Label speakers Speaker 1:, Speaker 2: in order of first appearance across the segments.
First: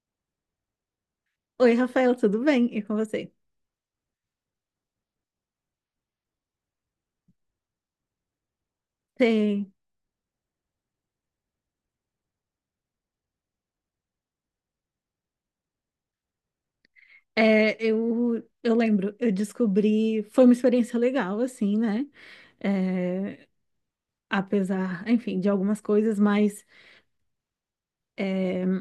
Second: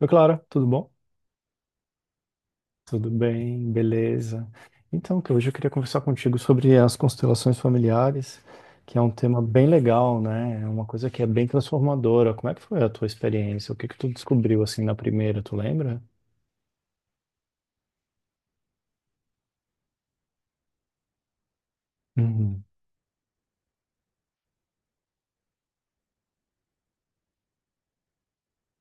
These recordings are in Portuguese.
Speaker 1: Oi, Clara, tudo bom?
Speaker 2: Oi, Rafael, tudo bem? E com
Speaker 1: Tudo
Speaker 2: você?
Speaker 1: bem, beleza. Então, que hoje eu queria conversar contigo sobre as constelações familiares, que é um tema bem
Speaker 2: Sim.
Speaker 1: legal, né? É uma coisa que é bem transformadora. Como é que foi a tua experiência? O que que tu descobriu assim na primeira, tu lembra?
Speaker 2: É, eu lembro, eu descobri, foi uma experiência legal, assim, né?
Speaker 1: Uhum.
Speaker 2: É, apesar, enfim, de algumas coisas, mas é,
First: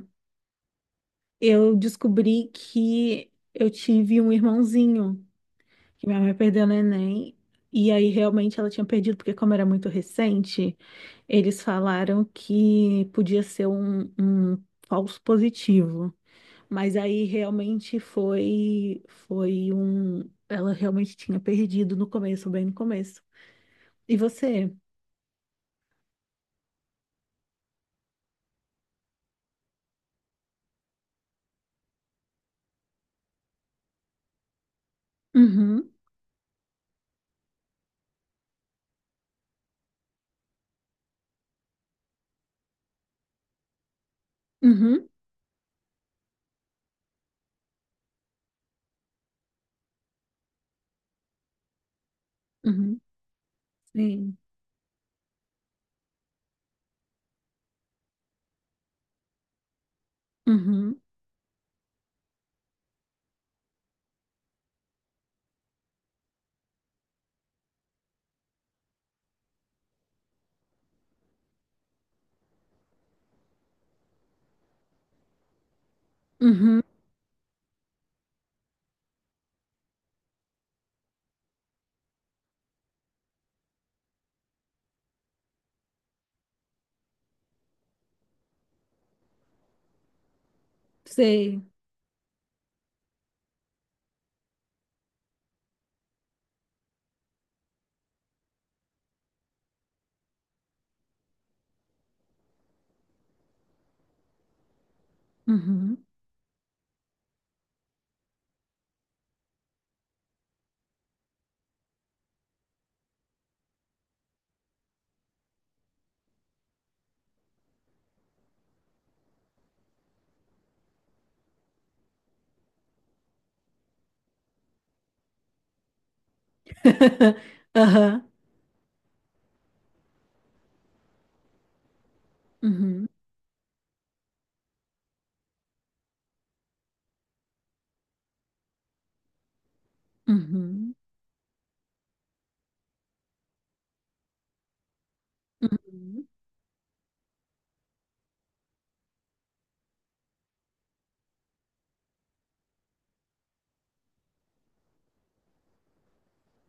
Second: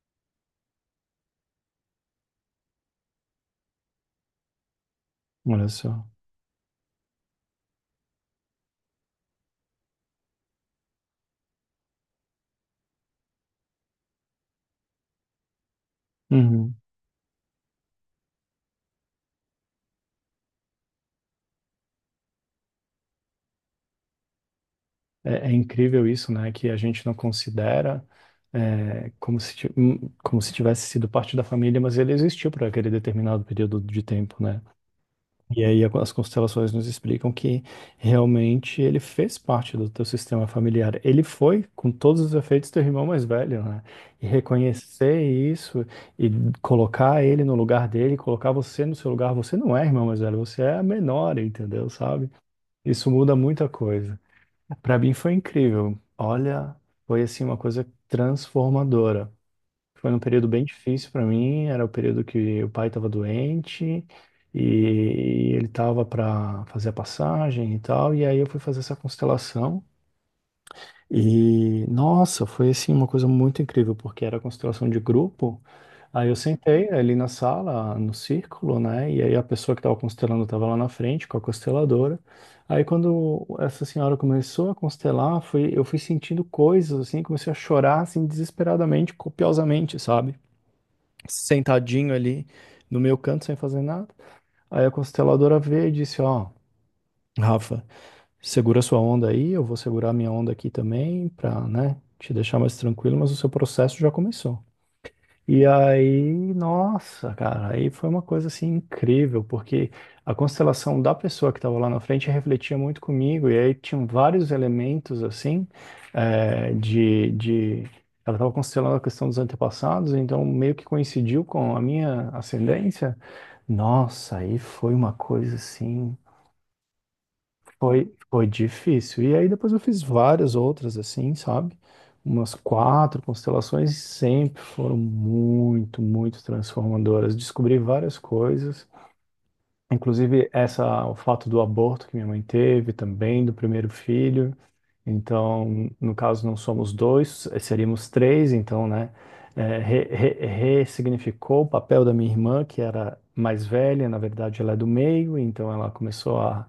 Speaker 2: eu descobri que eu tive um irmãozinho,
Speaker 1: Olha só.
Speaker 2: que minha mãe perdeu no Enem. E aí realmente ela tinha perdido, porque como era muito recente, eles falaram que podia ser um falso positivo.
Speaker 1: Uhum.
Speaker 2: Mas aí realmente foi um, ela realmente tinha perdido no começo, bem no começo. E você?
Speaker 1: É, é incrível isso, né? Que a gente não considera como se, como se tivesse sido parte da família, mas ele existiu para aquele determinado período de tempo, né? E aí
Speaker 2: Uhum,
Speaker 1: as constelações nos explicam que realmente ele fez parte do teu sistema familiar. Ele foi, com todos os efeitos, teu irmão mais velho, né? E
Speaker 2: uhum,
Speaker 1: reconhecer isso e colocar ele no lugar dele, colocar você no seu lugar, você não é irmão mais velho, você é a menor, entendeu? Sabe?
Speaker 2: uhum,
Speaker 1: Isso muda muita coisa.
Speaker 2: sim.
Speaker 1: Para mim foi incrível. Olha, foi assim uma coisa transformadora. Foi um período bem
Speaker 2: Uhum,
Speaker 1: difícil para mim. Era o período que o pai estava doente e ele estava para fazer a passagem e tal. E aí eu fui fazer essa constelação. E nossa, foi assim uma coisa muito incrível, porque era constelação de grupo. Aí eu
Speaker 2: uhum,
Speaker 1: sentei ali na sala, no círculo, né? E aí a pessoa que estava constelando estava lá na frente com a consteladora. Aí quando essa senhora começou a constelar, foi, eu fui sentindo coisas assim, comecei a chorar assim desesperadamente, copiosamente, sabe?
Speaker 2: sei.
Speaker 1: Sentadinho ali no meu canto, sem fazer nada. Aí a consteladora veio e disse, ó, Rafa, segura sua onda aí, eu vou segurar minha onda aqui também, pra, né, te deixar mais tranquilo, mas o seu processo já começou. E
Speaker 2: Uhum.
Speaker 1: aí, nossa, cara, aí foi uma coisa assim incrível, porque a constelação da pessoa que estava lá na frente refletia muito comigo, e aí tinham vários elementos assim, eh, de, de... Ela estava constelando a questão dos antepassados, então meio que coincidiu com a minha ascendência. Nossa, aí foi uma coisa assim. Foi,
Speaker 2: Aham.
Speaker 1: foi difícil. E aí depois eu fiz várias outras assim, sabe? Umas
Speaker 2: Uhum,
Speaker 1: quatro constelações sempre foram muito, muito transformadoras. Descobri várias coisas, inclusive
Speaker 2: uhum,
Speaker 1: essa, o fato do aborto que minha mãe teve também, do primeiro filho. Então, no
Speaker 2: uhum,
Speaker 1: caso, não somos dois, seríamos três, então, né? Ressignificou o papel da minha irmã, que era mais velha, na verdade ela é do meio, então ela começou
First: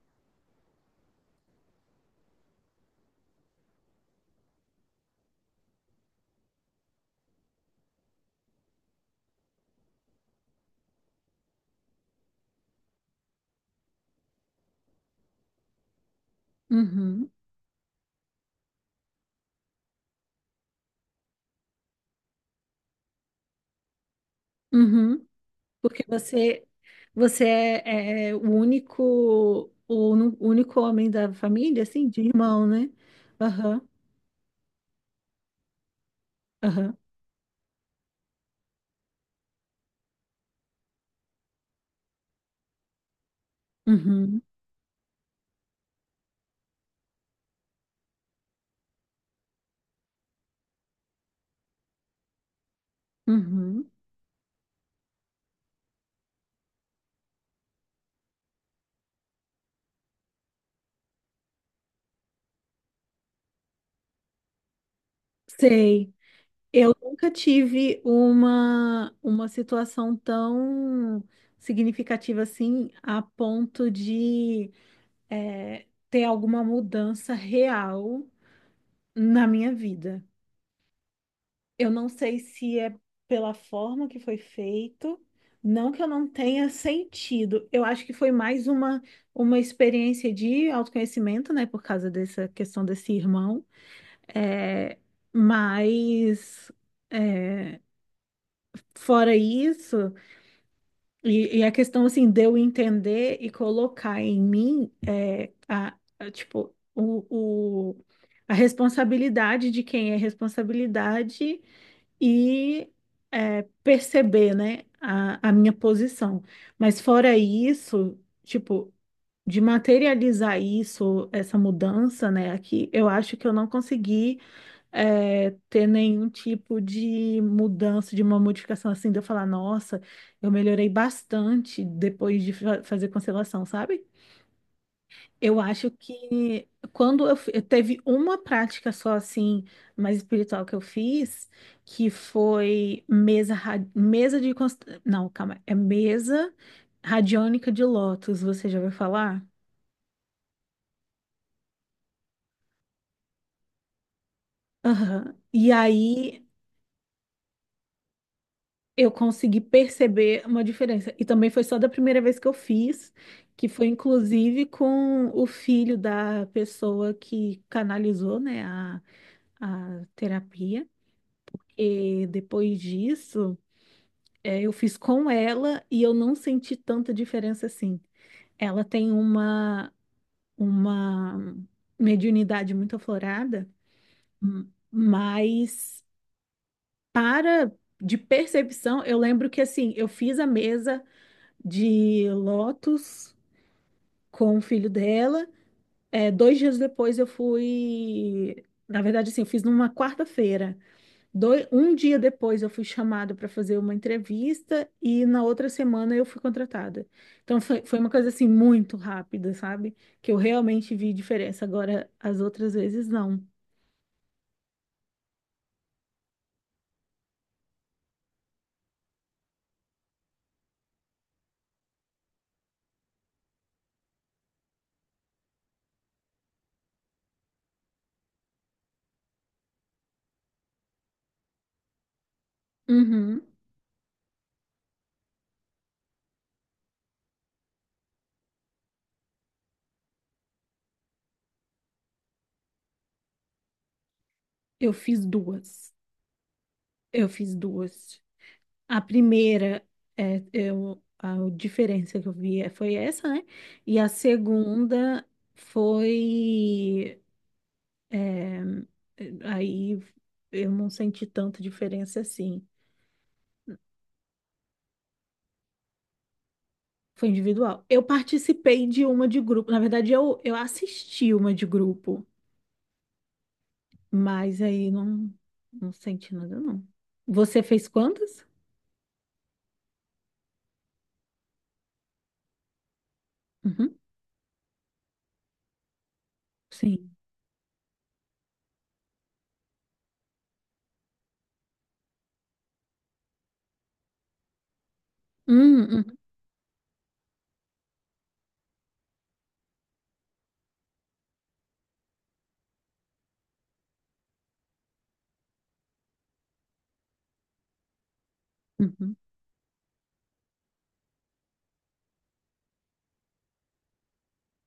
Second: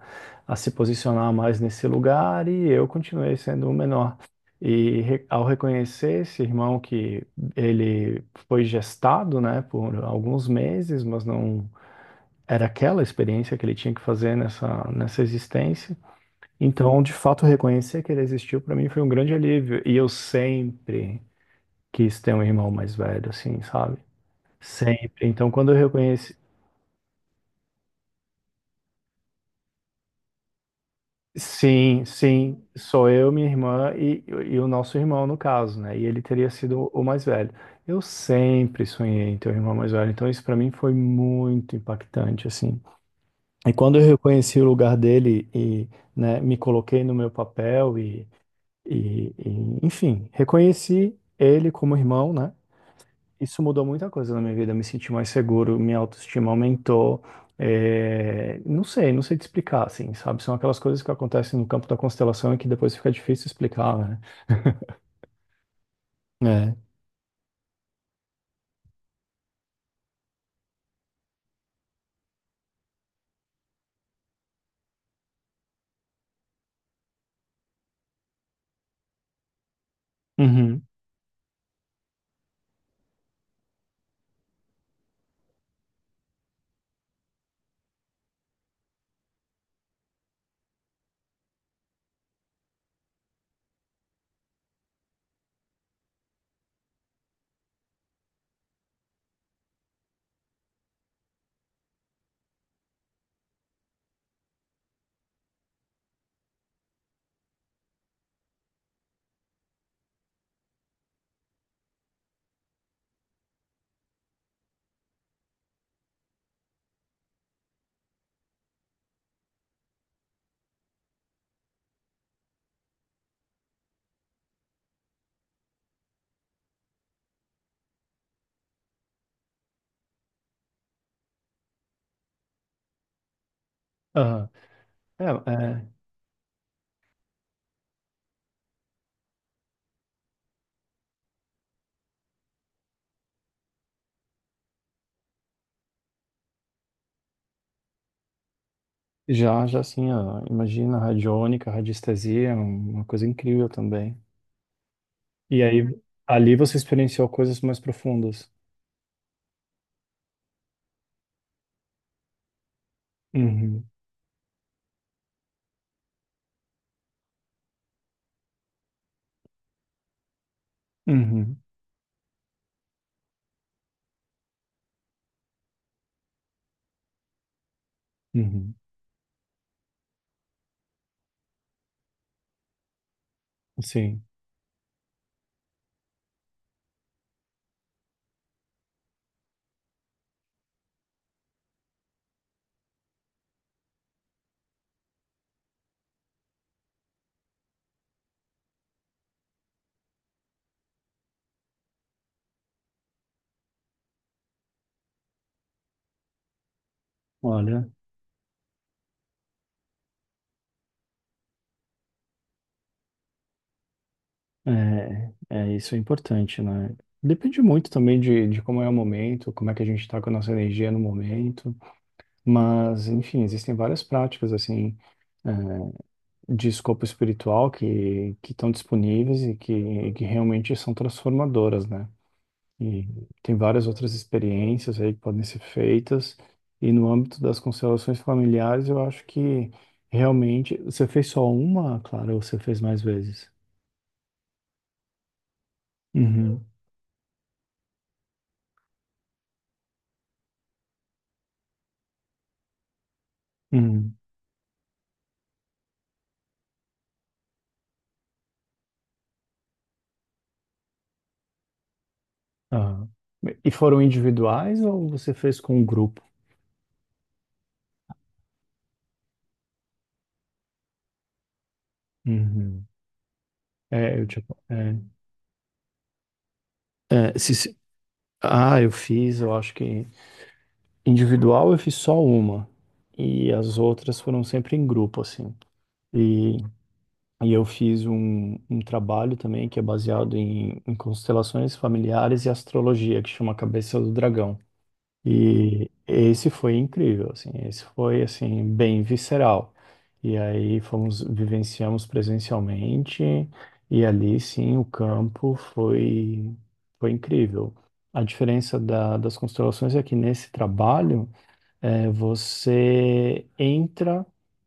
Speaker 1: a se posicionar mais nesse lugar e eu continuei sendo o menor. E ao reconhecer esse irmão que ele foi gestado, né, por alguns meses, mas não era aquela experiência que ele tinha que fazer nessa existência, então, de
Speaker 2: uhum,
Speaker 1: fato, reconhecer que ele existiu para mim foi um grande alívio. E eu sempre quis ter um irmão mais velho, assim, sabe? Sempre.
Speaker 2: uhum.
Speaker 1: Então, quando eu
Speaker 2: Porque
Speaker 1: reconheci.
Speaker 2: você é o único homem da família,
Speaker 1: Sim,
Speaker 2: assim, de
Speaker 1: sim,
Speaker 2: irmão, né?
Speaker 1: sou eu, minha
Speaker 2: Aham,
Speaker 1: irmã e o nosso irmão, no caso, né? E ele teria sido
Speaker 2: aham.
Speaker 1: o mais velho. Eu sempre sonhei em ter um irmão mais velho. Então, isso para mim foi muito impactante, assim. E quando eu
Speaker 2: Uhum,
Speaker 1: reconheci o lugar dele né, me coloquei no meu papel e enfim, reconheci ele como irmão, né? Isso mudou
Speaker 2: uhum.
Speaker 1: muita coisa na minha vida. Eu me senti mais seguro, minha autoestima aumentou. É, não sei, não sei te explicar, assim, sabe? São aquelas coisas que acontecem no campo da constelação e que depois fica difícil explicar, né?
Speaker 2: Sei.
Speaker 1: É.
Speaker 2: Eu nunca tive uma situação tão significativa assim, a ponto de ter alguma mudança real na minha vida.
Speaker 1: Uhum.
Speaker 2: Eu não sei se é pela forma que foi feito, não que eu não tenha sentido. Eu acho que foi mais uma, experiência de autoconhecimento, né, por causa dessa questão desse irmão, é, mas. eh, Fora isso, e a questão assim de eu entender e colocar em mim é, a, tipo a responsabilidade de quem é responsabilidade e é, perceber, né, a minha posição. Mas fora isso, tipo, de materializar isso, essa mudança, né, aqui, eu acho que eu não consegui é, ter nenhum tipo de mudança, de uma modificação assim, de eu falar, nossa, eu melhorei bastante depois de fazer constelação, sabe?
Speaker 1: Aham.
Speaker 2: Eu
Speaker 1: É,
Speaker 2: acho que quando eu teve uma prática só assim, mais espiritual que eu fiz, que foi mesa, não, calma, é mesa radiônica de lótus, você já ouviu
Speaker 1: é,
Speaker 2: falar?
Speaker 1: já, já assim, ó, imagina radiônica, radiestesia, é um, uma coisa incrível também.
Speaker 2: Aham.
Speaker 1: E
Speaker 2: E
Speaker 1: aí,
Speaker 2: aí
Speaker 1: ali você experienciou coisas mais profundas.
Speaker 2: eu consegui perceber uma diferença. E também foi só da primeira vez que eu fiz, que
Speaker 1: Uhum.
Speaker 2: foi inclusive com o filho da pessoa que canalizou, né, a, terapia.
Speaker 1: Uhum.
Speaker 2: E depois disso, é, eu fiz com ela e eu não senti tanta diferença assim.
Speaker 1: Uhum.
Speaker 2: Ela tem uma mediunidade muito aflorada,
Speaker 1: Sim.
Speaker 2: mas para de percepção, eu lembro que assim, eu fiz a mesa de Lotus com o filho dela. É, dois dias depois eu fui. Na verdade, assim, eu fiz numa quarta-feira. Um dia depois eu fui chamada para fazer uma entrevista e na outra semana eu fui contratada. Então foi,
Speaker 1: Olha.
Speaker 2: foi uma coisa assim muito rápida, sabe? Que eu realmente vi diferença. Agora, as outras vezes, não.
Speaker 1: É, é, isso é importante, né? Depende muito também de como é o momento, como é que a gente está com a nossa energia no momento, mas, enfim, existem várias práticas, assim, é, de escopo espiritual que estão disponíveis que realmente são transformadoras, né? E
Speaker 2: Uhum.
Speaker 1: tem várias outras experiências aí que podem ser feitas, e no âmbito das constelações familiares, eu acho que realmente, você fez só uma, Clara, ou você fez mais vezes?
Speaker 2: Eu fiz duas.
Speaker 1: Uhum.
Speaker 2: Eu fiz duas. A primeira, é, a diferença que eu vi foi essa, né? E a
Speaker 1: Uhum.
Speaker 2: segunda foi, é, aí eu não senti tanta diferença assim.
Speaker 1: Ah, e foram individuais ou você fez com um grupo?
Speaker 2: Foi individual. Eu participei de uma de grupo. Na verdade, eu assisti uma de grupo,
Speaker 1: Uhum. É, eu tipo,
Speaker 2: mas aí
Speaker 1: é,
Speaker 2: não, não senti nada, não.
Speaker 1: é, se-
Speaker 2: Você
Speaker 1: se-
Speaker 2: fez quantas?
Speaker 1: ah, Eu fiz, eu acho que individual eu fiz só uma e as
Speaker 2: Uhum,
Speaker 1: outras foram sempre em grupo, assim. E,
Speaker 2: sim.
Speaker 1: e eu fiz um, um trabalho também que é baseado em constelações familiares e astrologia, que chama Cabeça do Dragão. E
Speaker 2: Uhum,
Speaker 1: esse foi incrível, assim, esse foi assim bem visceral. E aí fomos vivenciamos presencialmente e ali sim o campo foi foi incrível. A diferença
Speaker 2: uhum,
Speaker 1: das constelações é que nesse trabalho você entra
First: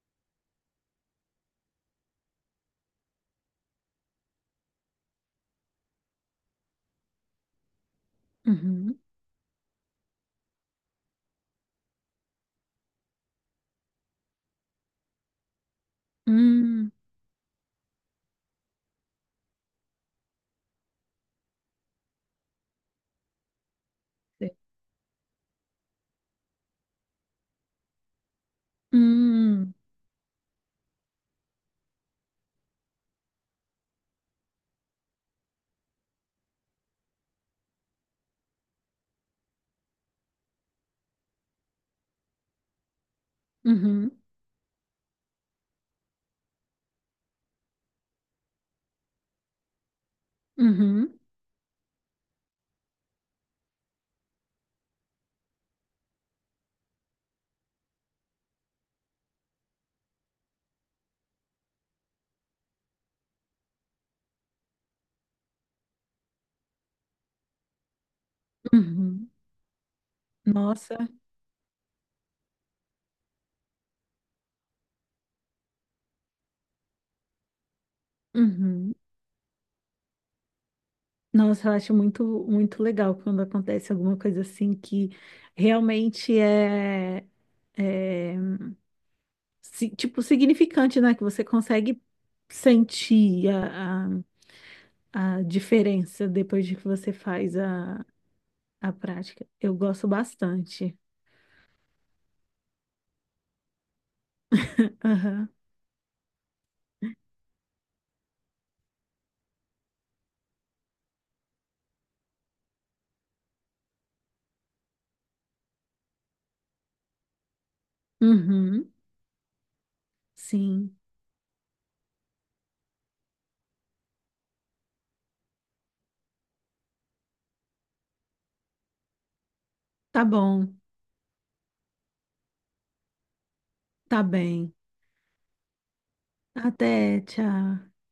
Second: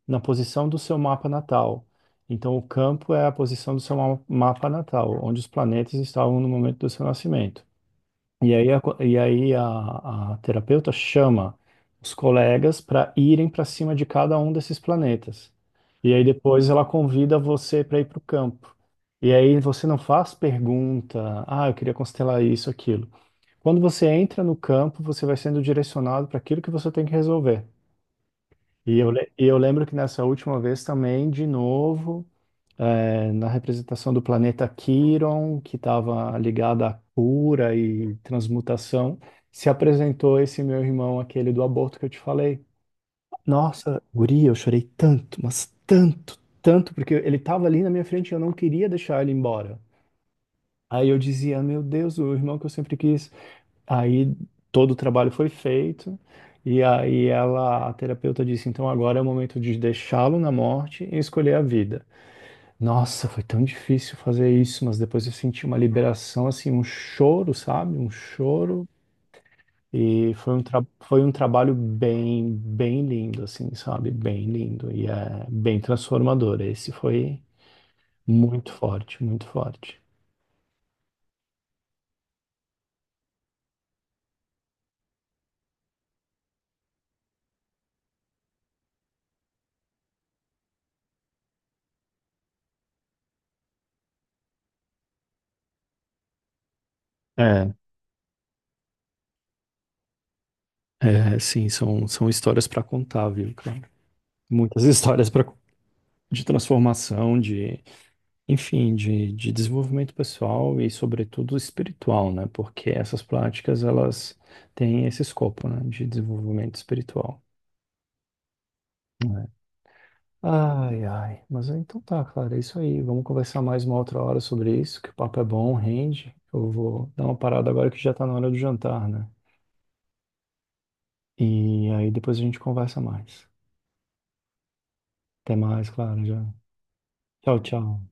Speaker 1: na posição do seu mapa natal. Então o campo é a posição do seu mapa natal, onde os planetas estavam no momento do seu nascimento. E aí, a, co-
Speaker 2: uhum,
Speaker 1: e aí a terapeuta chama os colegas para irem para cima de cada um desses planetas. E aí depois ela
Speaker 2: hum,
Speaker 1: convida você para ir para o campo. E aí você não faz pergunta, ah, eu queria constelar isso, aquilo. Quando você entra
Speaker 2: sei.
Speaker 1: no campo, você vai sendo direcionado para aquilo que você tem que resolver. E eu
Speaker 2: Hum,
Speaker 1: lembro que nessa última vez também, de novo na representação do planeta Quiron, que estava ligado à cura e transmutação, se apresentou esse meu irmão, aquele do aborto que eu te falei. Nossa,
Speaker 2: uhum.
Speaker 1: guria, eu chorei tanto, mas tanto, tanto, porque ele estava ali na minha frente e eu não queria deixar ele embora. Aí eu
Speaker 2: Uhum,
Speaker 1: dizia, meu Deus, o irmão que eu sempre quis. Aí todo o trabalho foi feito. E aí ela, a terapeuta disse, então agora é o momento de deixá-lo na morte e escolher a vida. Nossa, foi tão difícil fazer isso, mas depois eu senti uma liberação, assim, um choro, sabe? Um choro.
Speaker 2: uhum.
Speaker 1: E foi um, tra
Speaker 2: Nossa,
Speaker 1: foi um trabalho bem, bem lindo, assim, sabe? Bem lindo. E é bem transformador. Esse foi muito
Speaker 2: uhum.
Speaker 1: forte, muito forte.
Speaker 2: Nossa, eu acho muito, muito legal quando acontece alguma coisa assim que realmente é, tipo, significante, né? Que você consegue sentir a, a diferença depois de que você faz
Speaker 1: É,
Speaker 2: a prática. Eu gosto bastante.
Speaker 1: sim, são, são histórias para contar, viu, cara? Muitas histórias pra,
Speaker 2: Aham.
Speaker 1: de transformação, de enfim, de desenvolvimento pessoal e, sobretudo, espiritual, né? Porque essas práticas, elas têm esse escopo, né? De desenvolvimento espiritual.
Speaker 2: Uhum.
Speaker 1: Né?
Speaker 2: Sim.
Speaker 1: Ai, ai. Mas ah, então tá, Clara, é isso aí. Vamos conversar mais uma outra hora sobre isso, que o papo é bom, rende. Eu vou dar uma parada agora que já tá na hora do jantar, né?
Speaker 2: Tá bom.
Speaker 1: E aí depois a gente conversa mais.
Speaker 2: Tá bem.
Speaker 1: Até mais, Clara, já.
Speaker 2: Até,
Speaker 1: Tchau,
Speaker 2: tchau.
Speaker 1: tchau.